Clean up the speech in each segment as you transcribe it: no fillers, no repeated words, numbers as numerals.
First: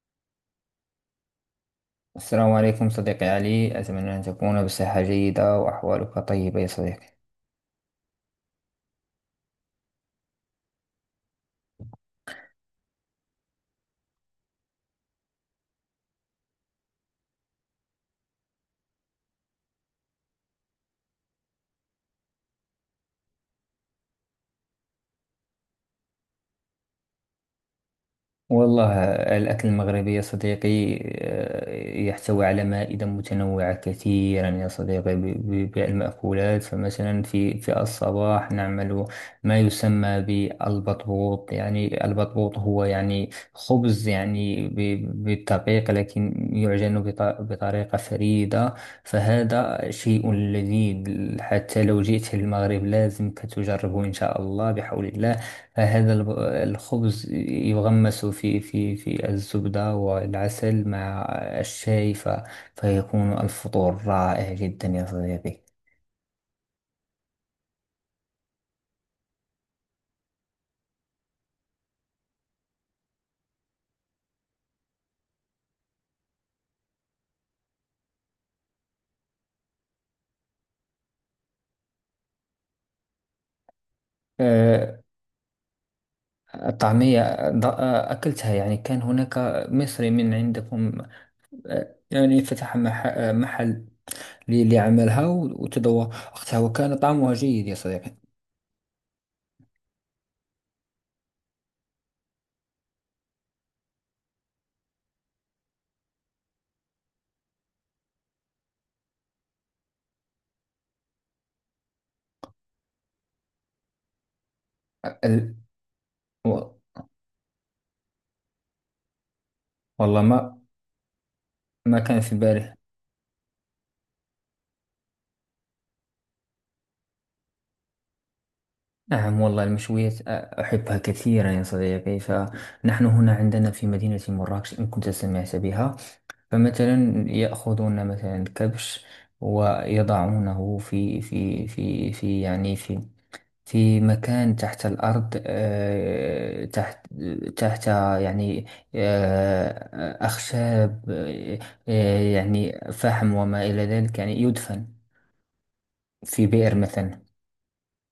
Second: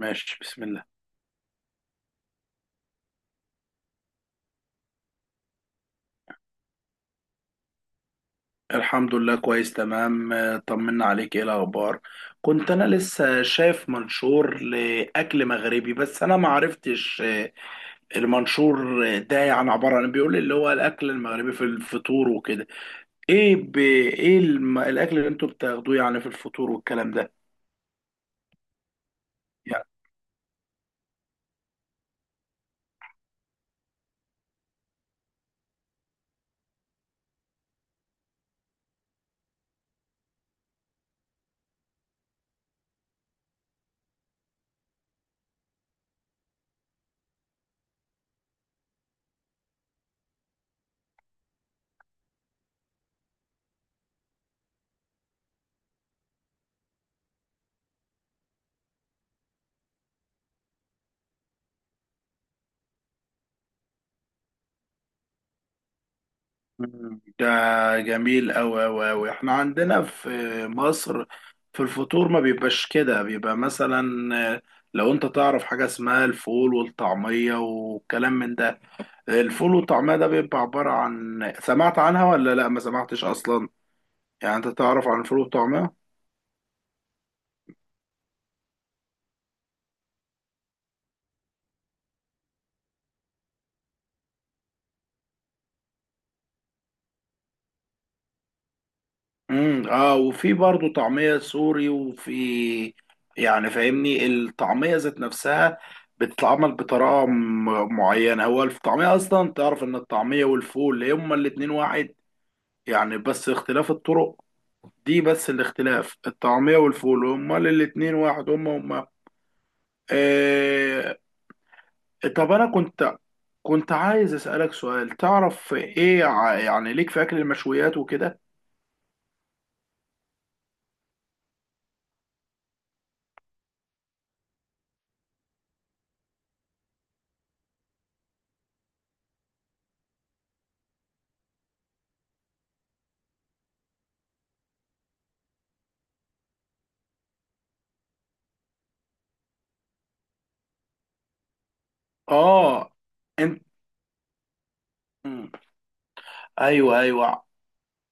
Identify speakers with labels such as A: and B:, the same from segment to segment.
A: ماشي، بسم الله.
B: السلام عليكم صديقي علي، أتمنى أن تكون بصحة جيدة وأحوالك طيبة يا صديقي.
A: الحمد لله، كويس، تمام. طمنا عليك، ايه الاخبار؟ كنت انا لسه شايف منشور لاكل مغربي بس انا ما عرفتش. المنشور ده يعني عباره عن إيه؟ بيقول اللي هو الاكل المغربي في الفطور وكده. ايه ايه الاكل اللي انتوا بتاخدوه يعني في الفطور والكلام ده؟
B: والله الأكل المغربي يا صديقي يحتوي على مائدة متنوعة كثيرا يا صديقي، بالمأكولات. فمثلا في الصباح نعمل ما يسمى بالبطبوط، يعني البطبوط هو يعني خبز يعني بالدقيق، لكن يعجن بطريقة فريدة. فهذا شيء لذيذ، حتى لو جئت المغرب لازم تجربه إن شاء الله بحول الله. هذا الخبز يغمس في الزبدة والعسل مع الشاي، فيكون الفطور رائع جدا يا صديقي.
A: ده جميل، أوي. احنا عندنا في مصر، في الفطور ما بيبقاش كده، بيبقى مثلا، آه، لو انت تعرف حاجة اسمها الفول والطعمية والكلام من ده. الفول والطعمية ده بيبقى عبارة عن، سمعت عنها ولا لا؟ ما سمعتش أصلا يعني انت
B: آه،
A: تعرف عن الفول والطعمية؟
B: الطعمية أكلتها، يعني كان هناك مصري من عندكم، يعني فتح محل ليعملها وتذوقتها وكان طعمها جيد يا صديقي.
A: امم، اه. وفي برضه طعمية سوري، وفي يعني، فاهمني، الطعمية ذات نفسها بتتعمل بطريقة معينة. هو الطعمية أصلا، تعرف إن الطعمية والفول هما الاتنين واحد يعني، بس اختلاف الطرق دي بس.
B: ال-
A: الاختلاف،
B: و-
A: الطعمية والفول هما الاتنين واحد، هما هما.
B: والله ما
A: آه.
B: ما كان في
A: طب أنا
B: بالي.
A: كنت عايز أسألك سؤال، تعرف إيه يعني ليك في أكل المشويات وكده؟
B: نعم، والله المشويات أحبها كثيرا يا صديقي. فنحن هنا عندنا في مدينة مراكش، إن كنت سمعت بها، فمثلا يأخذون مثلا كبش ويضعونه في يعني في في مكان تحت الأرض، تحت يعني أخشاب، يعني
A: آه.
B: فحم
A: أنت.
B: وما إلى ذلك، يعني يدفن
A: مم.
B: في بئر
A: ايوه،
B: مثلا.
A: ايوه.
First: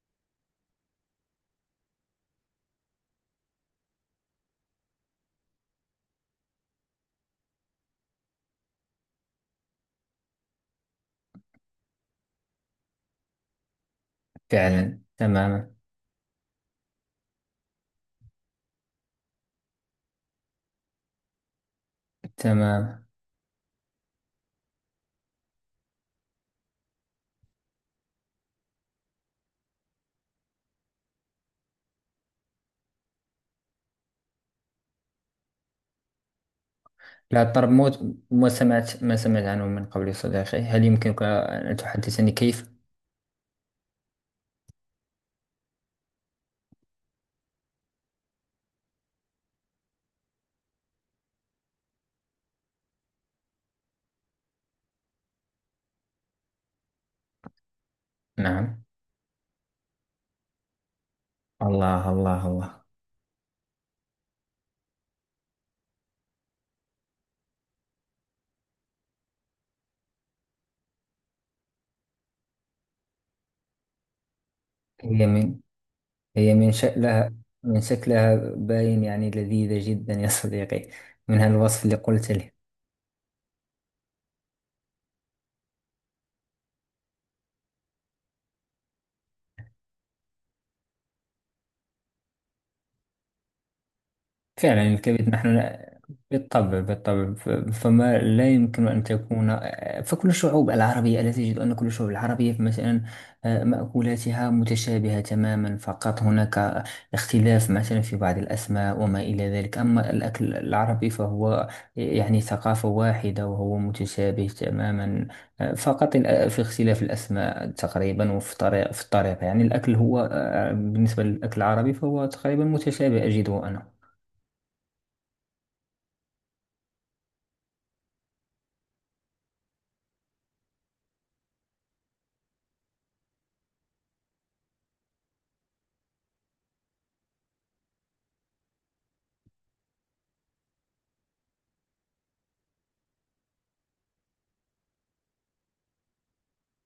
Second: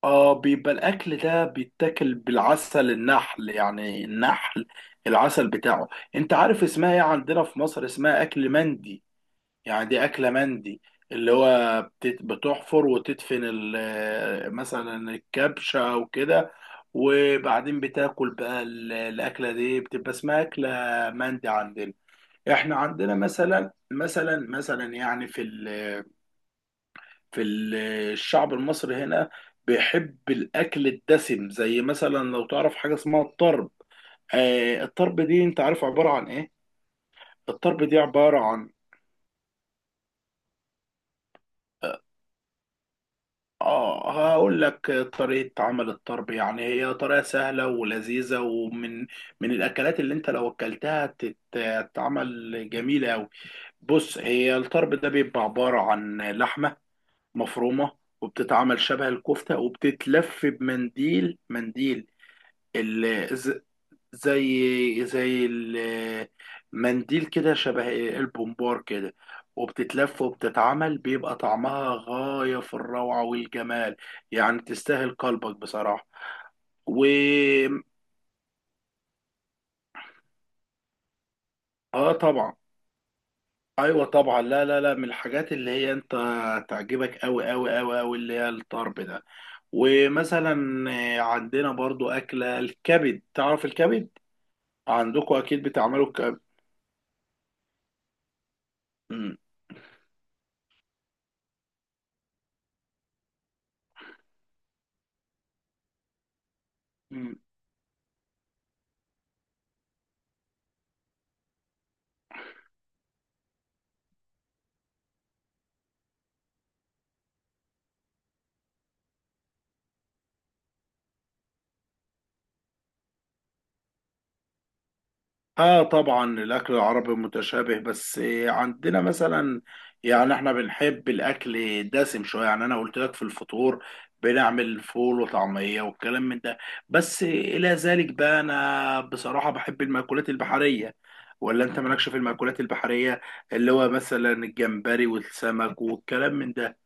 A: اه، بيبقى الاكل ده بيتاكل بالعسل النحل، يعني النحل العسل بتاعه. انت عارف اسمها ايه عندنا في مصر؟ اسمها اكل مندي. يعني دي اكله مندي، اللي هو بتحفر وتدفن
B: فعلا
A: مثلا
B: تماما.
A: الكبشه او كده، وبعدين بتاكل بقى الاكله دي، بتبقى اسمها اكله مندي عندنا. احنا
B: تمام.
A: عندنا مثلا، مثلا، يعني في ال، في الشعب المصري هنا بيحب الاكل الدسم. زي مثلا لو تعرف حاجه اسمها الطرب. آه، الطرب دي، انت عارف عباره عن ايه؟
B: لا، الطرب
A: الطرب دي
B: موت،
A: عباره عن،
B: ما سمعت عنه من قبل صديقي، هل يمكنك أن
A: اه،
B: تحدثني كيف؟
A: هقول لك طريقه عمل الطرب. يعني هي طريقه سهله ولذيذه، ومن من الاكلات اللي انت لو اكلتها تتعمل جميله قوي. بص، هي الطرب ده بيبقى عباره عن لحمه مفرومه، وبتتعمل
B: نعم.
A: شبه الكفته، وبتتلف بمنديل منديل،
B: الله الله الله.
A: ال- الز- زي زي المنديل كده، شبه البومبار كده، وبتتلف وبتتعمل، بيبقى طعمها غاية في الروعة والجمال. يعني تستاهل
B: هي
A: قلبك
B: من
A: بصراحة.
B: هي من
A: و
B: شكلها، من شكلها باين يعني لذيذة جدا يا صديقي، من هالوصف اللي
A: اه،
B: قلت لي.
A: طبعا، ايوه طبعا. لا لا لا، من الحاجات اللي هي انت تعجبك، قوي، اللي هي الطرب ده. ومثلا عندنا برضو اكلة الكبد. تعرف الكبد
B: فعلا يرتبط
A: عندكم، اكيد
B: نحن،
A: بتعملوا
B: بالطبع بالطبع، فما لا يمكن أن
A: الكبد.
B: تكون، فكل الشعوب العربية، ألا تجد أن كل الشعوب العربية مثلا مأكولاتها متشابهة تماما، فقط هناك اختلاف مثلا في بعض الأسماء وما إلى ذلك. أما الأكل العربي فهو يعني ثقافة واحدة وهو متشابه تماما. فقط في اختلاف الأسماء تقريبا، وفي طريقة، في الطريقة، يعني الأكل هو بالنسبة للأكل العربي فهو تقريبا متشابه أجده أنا.
A: اه طبعا، الاكل العربي متشابه، بس عندنا مثلا، يعني احنا بنحب الاكل دسم شويه. يعني انا قلت لك في الفطور بنعمل فول وطعميه والكلام من ده. بس الى ذلك بقى، انا بصراحه بحب المأكولات البحريه، ولا انت مالكش في المأكولات البحريه؟ اللي هو مثلا الجمبري والسمك والكلام من ده.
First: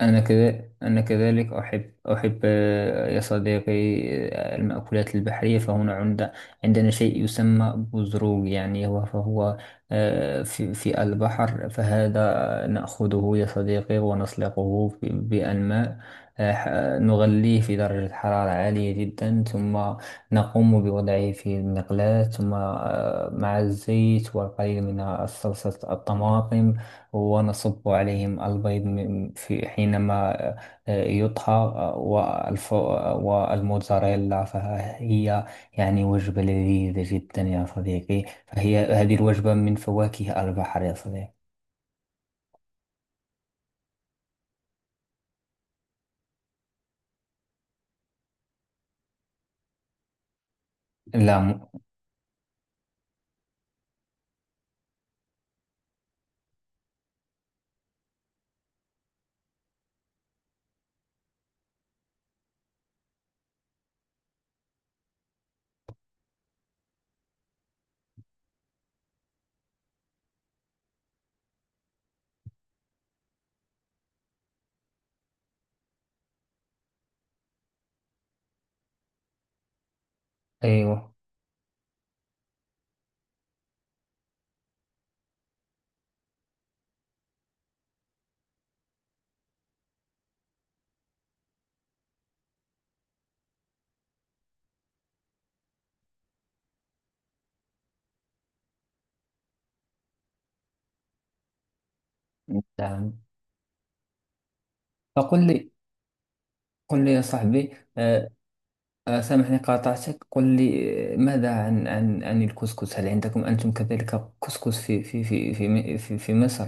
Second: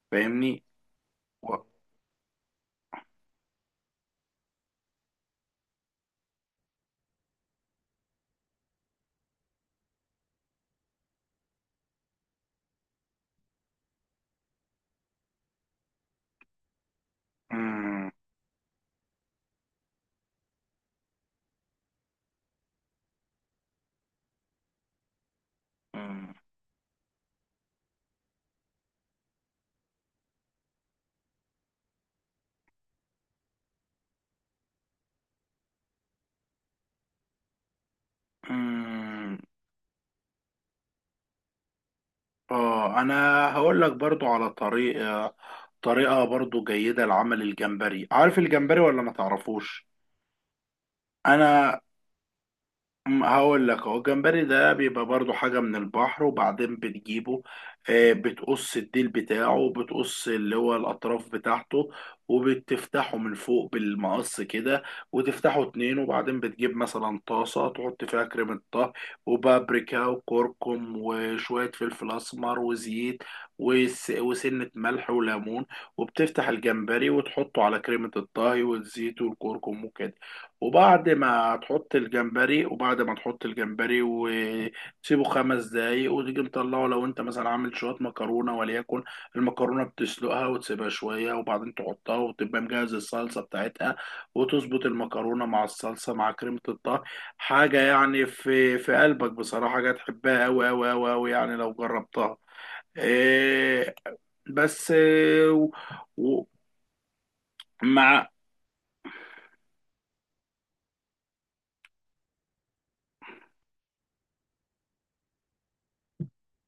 B: أنا
A: فاهمني.
B: كذا أنا كذلك
A: و...
B: أحب يا صديقي المأكولات البحرية. فهنا عندنا شيء يسمى بزروق، يعني فهو في البحر، فهذا نأخذه يا صديقي ونسلقه بأنماء، آه، ح- نغليه في
A: مم.
B: درجة حرارة عالية جدا، ثم نقوم بوضعه في المقلاة، ثم مع الزيت والقليل من صلصة
A: مم.
B: الطماطم، ونصب عليهم البيض من- في حينما يطهى، والموتزاريلا. فهي يعني وجبة لذيذة جدا يا صديقي، فهي هذه
A: مم.
B: الوجبة من فواكه البحر يا صديقي.
A: اه، انا هقول لك برضو على طريقة برضو جيدة لعمل الجمبري. عارف الجمبري ولا ما تعرفوش؟
B: لا م...
A: انا هقول لك اهو. الجمبري ده بيبقى برضو حاجة من البحر، وبعدين بتجيبه، بتقص الديل بتاعه، بتقص اللي هو الأطراف بتاعته، وبتفتحه من فوق بالمقص كده، وتفتحه اتنين، وبعدين بتجيب مثلا طاسة تحط فيها كريمة طهي وبابريكا وكركم وشوية فلفل أسمر وزيت وسنة ملح وليمون، وبتفتح الجمبري وتحطه على كريمة الطهي والزيت والكركم وكده، وبعد
B: أيوه.
A: ما تحط الجمبري، وتسيبه خمس دقايق، وتيجي مطلعه. لو انت مثلا عامل شوية مكرونة وليكن، المكرونة بتسلقها وتسيبها شوية، وبعدين تحطها، وتبقى مجهز الصلصة بتاعتها، وتظبط المكرونة مع الصلصة مع كريمة الطهي، حاجة يعني في في قلبك بصراحة، حاجة تحبها أوي يعني لو جربتها.
B: نعم،
A: إيه، بس
B: فقل لي،
A: و-
B: قل لي يا صاحبي،
A: ومع،
B: سامحني قاطعتك، قل لي ماذا عن عن الكسكس؟ هل عندكم أنتم كذلك كسكس في مصر؟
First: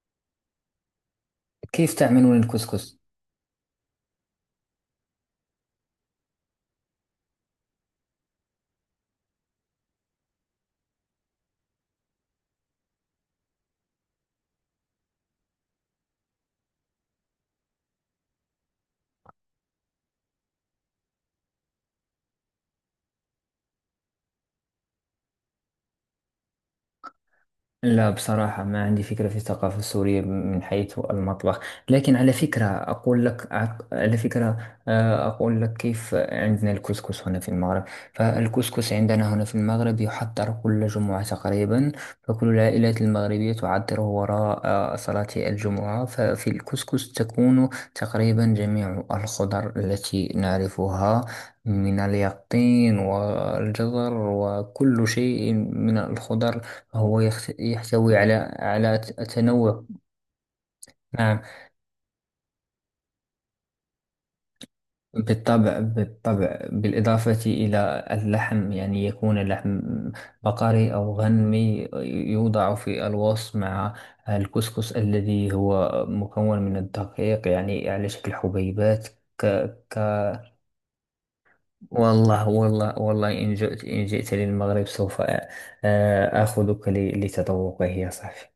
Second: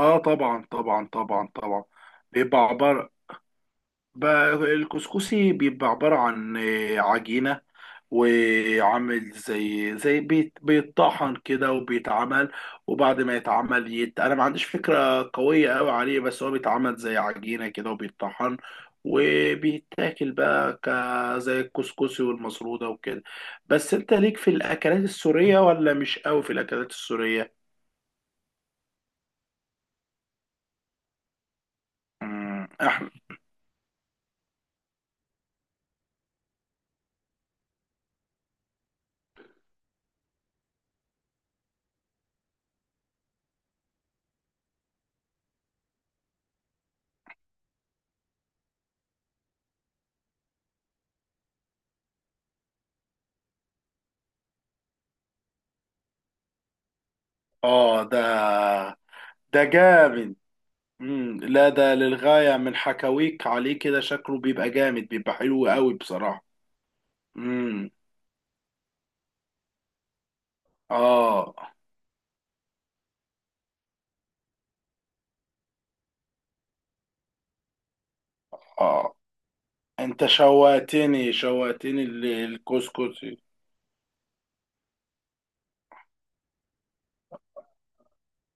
A: اه طبعا.
B: كيف تعملون
A: بيبقى
B: الكسكس؟
A: عبارة، بقى الكسكسي بيبقى عبارة عن عجينة، وعامل زي زي بيتطحن كده وبيتعمل، وبعد ما يتعمل انا ما عنديش فكرة قوية قوي عليه، بس هو بيتعمل زي عجينة كده وبيتطحن، وبيتاكل بقى زي الكسكسي والمسرودة وكده. بس انت ليك في الاكلات السورية ولا مش قوي في الاكلات السورية؟
B: لا بصراحة ما عندي فكرة في الثقافة السورية من حيث المطبخ، لكن على فكرة
A: مم، احنا،
B: أقول لك، على فكرة أقول لك كيف عندنا الكسكس هنا في المغرب. فالكسكس عندنا هنا في المغرب يحضر كل جمعة تقريبا، فكل العائلات المغربية تعطره وراء صلاة الجمعة. ففي الكسكس تكون تقريبا جميع الخضر التي نعرفها، من اليقطين والجزر وكل شيء من الخضر، هو
A: اه،
B: يحتوي
A: ده،
B: على
A: ده
B: تنوع.
A: جامد. مم.
B: نعم
A: لا ده للغاية، من حكاويك عليه كده، شكله بيبقى جامد، بيبقى حلو
B: بالطبع
A: قوي بصراحة.
B: بالطبع، بالإضافة
A: امم،
B: إلى اللحم، يعني يكون اللحم بقري أو
A: اه،
B: غنمي، يوضع في الوصف مع الكسكس الذي هو مكون من الدقيق، يعني على شكل
A: اه،
B: حبيبات. ك ك
A: انت شوقتني، شوقتني
B: والله
A: الكسكس.
B: إن جئت، للمغرب سوف آخذك لتذوقه يا صاحبي.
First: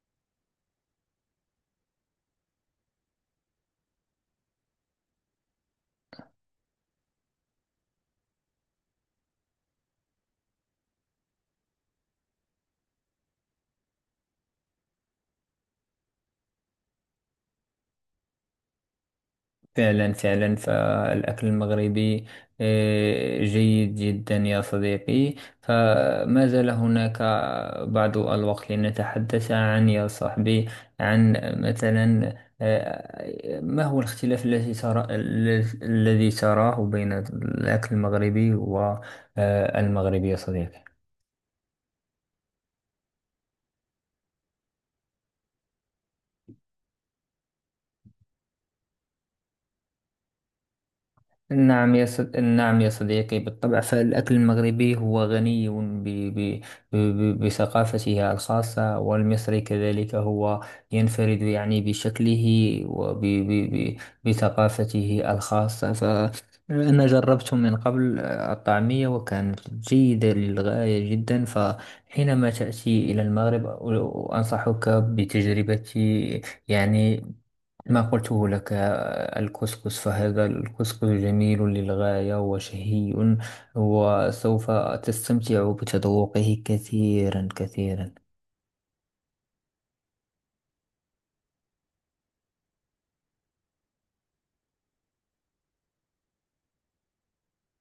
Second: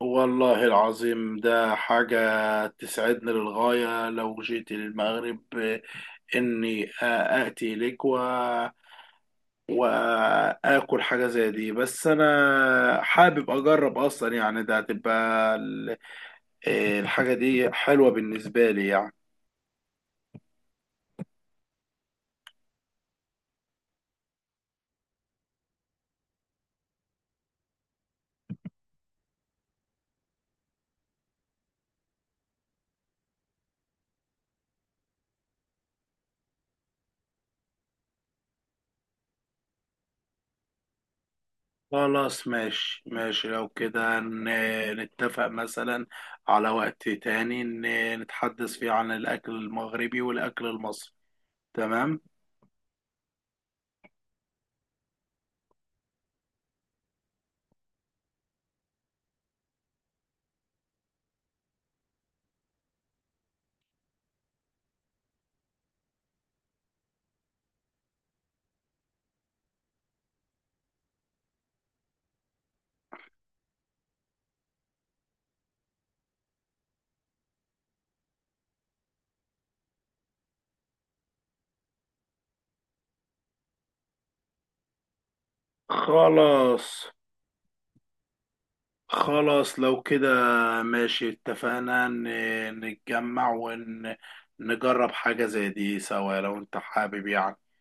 A: والله العظيم ده حاجة تسعدني للغاية، لو جيت للمغرب اني آتي لك و... واكل حاجة زي دي. بس انا حابب اجرب اصلا يعني، ده هتبقى الحاجة دي حلوة بالنسبة لي يعني.
B: فعلا فالأكل المغربي جيد جدا يا صديقي. فما زال هناك بعض الوقت لنتحدث عن، يا صاحبي، عن مثلا ما هو الاختلاف الذي الذي تراه بين الأكل المغربي والمغربي يا صديقي.
A: خلاص، ماشي ماشي، لو كده نتفق مثلا على وقت تاني نتحدث فيه عن الأكل المغربي والأكل المصري. تمام.
B: نعم يا صديقي، بالطبع فالأكل المغربي هو غني ب... بثقافته الخاصة، والمصري كذلك هو ينفرد يعني بشكله وب بثقافته الخاصة. فأنا جربت من قبل الطعمية وكانت جيدة للغاية جدا، فحينما تأتي إلى المغرب أنصحك بتجربة يعني ما قلته لك، الكسكس. فهذا الكسكس جميل للغاية وشهي، وسوف تستمتع بتذوقه
A: خلاص،
B: كثيرا كثيرا.
A: خلاص، لو كده ماشي، اتفقنا نتجمع ونجرب حاجة زي دي سوا لو انت حابب يعني.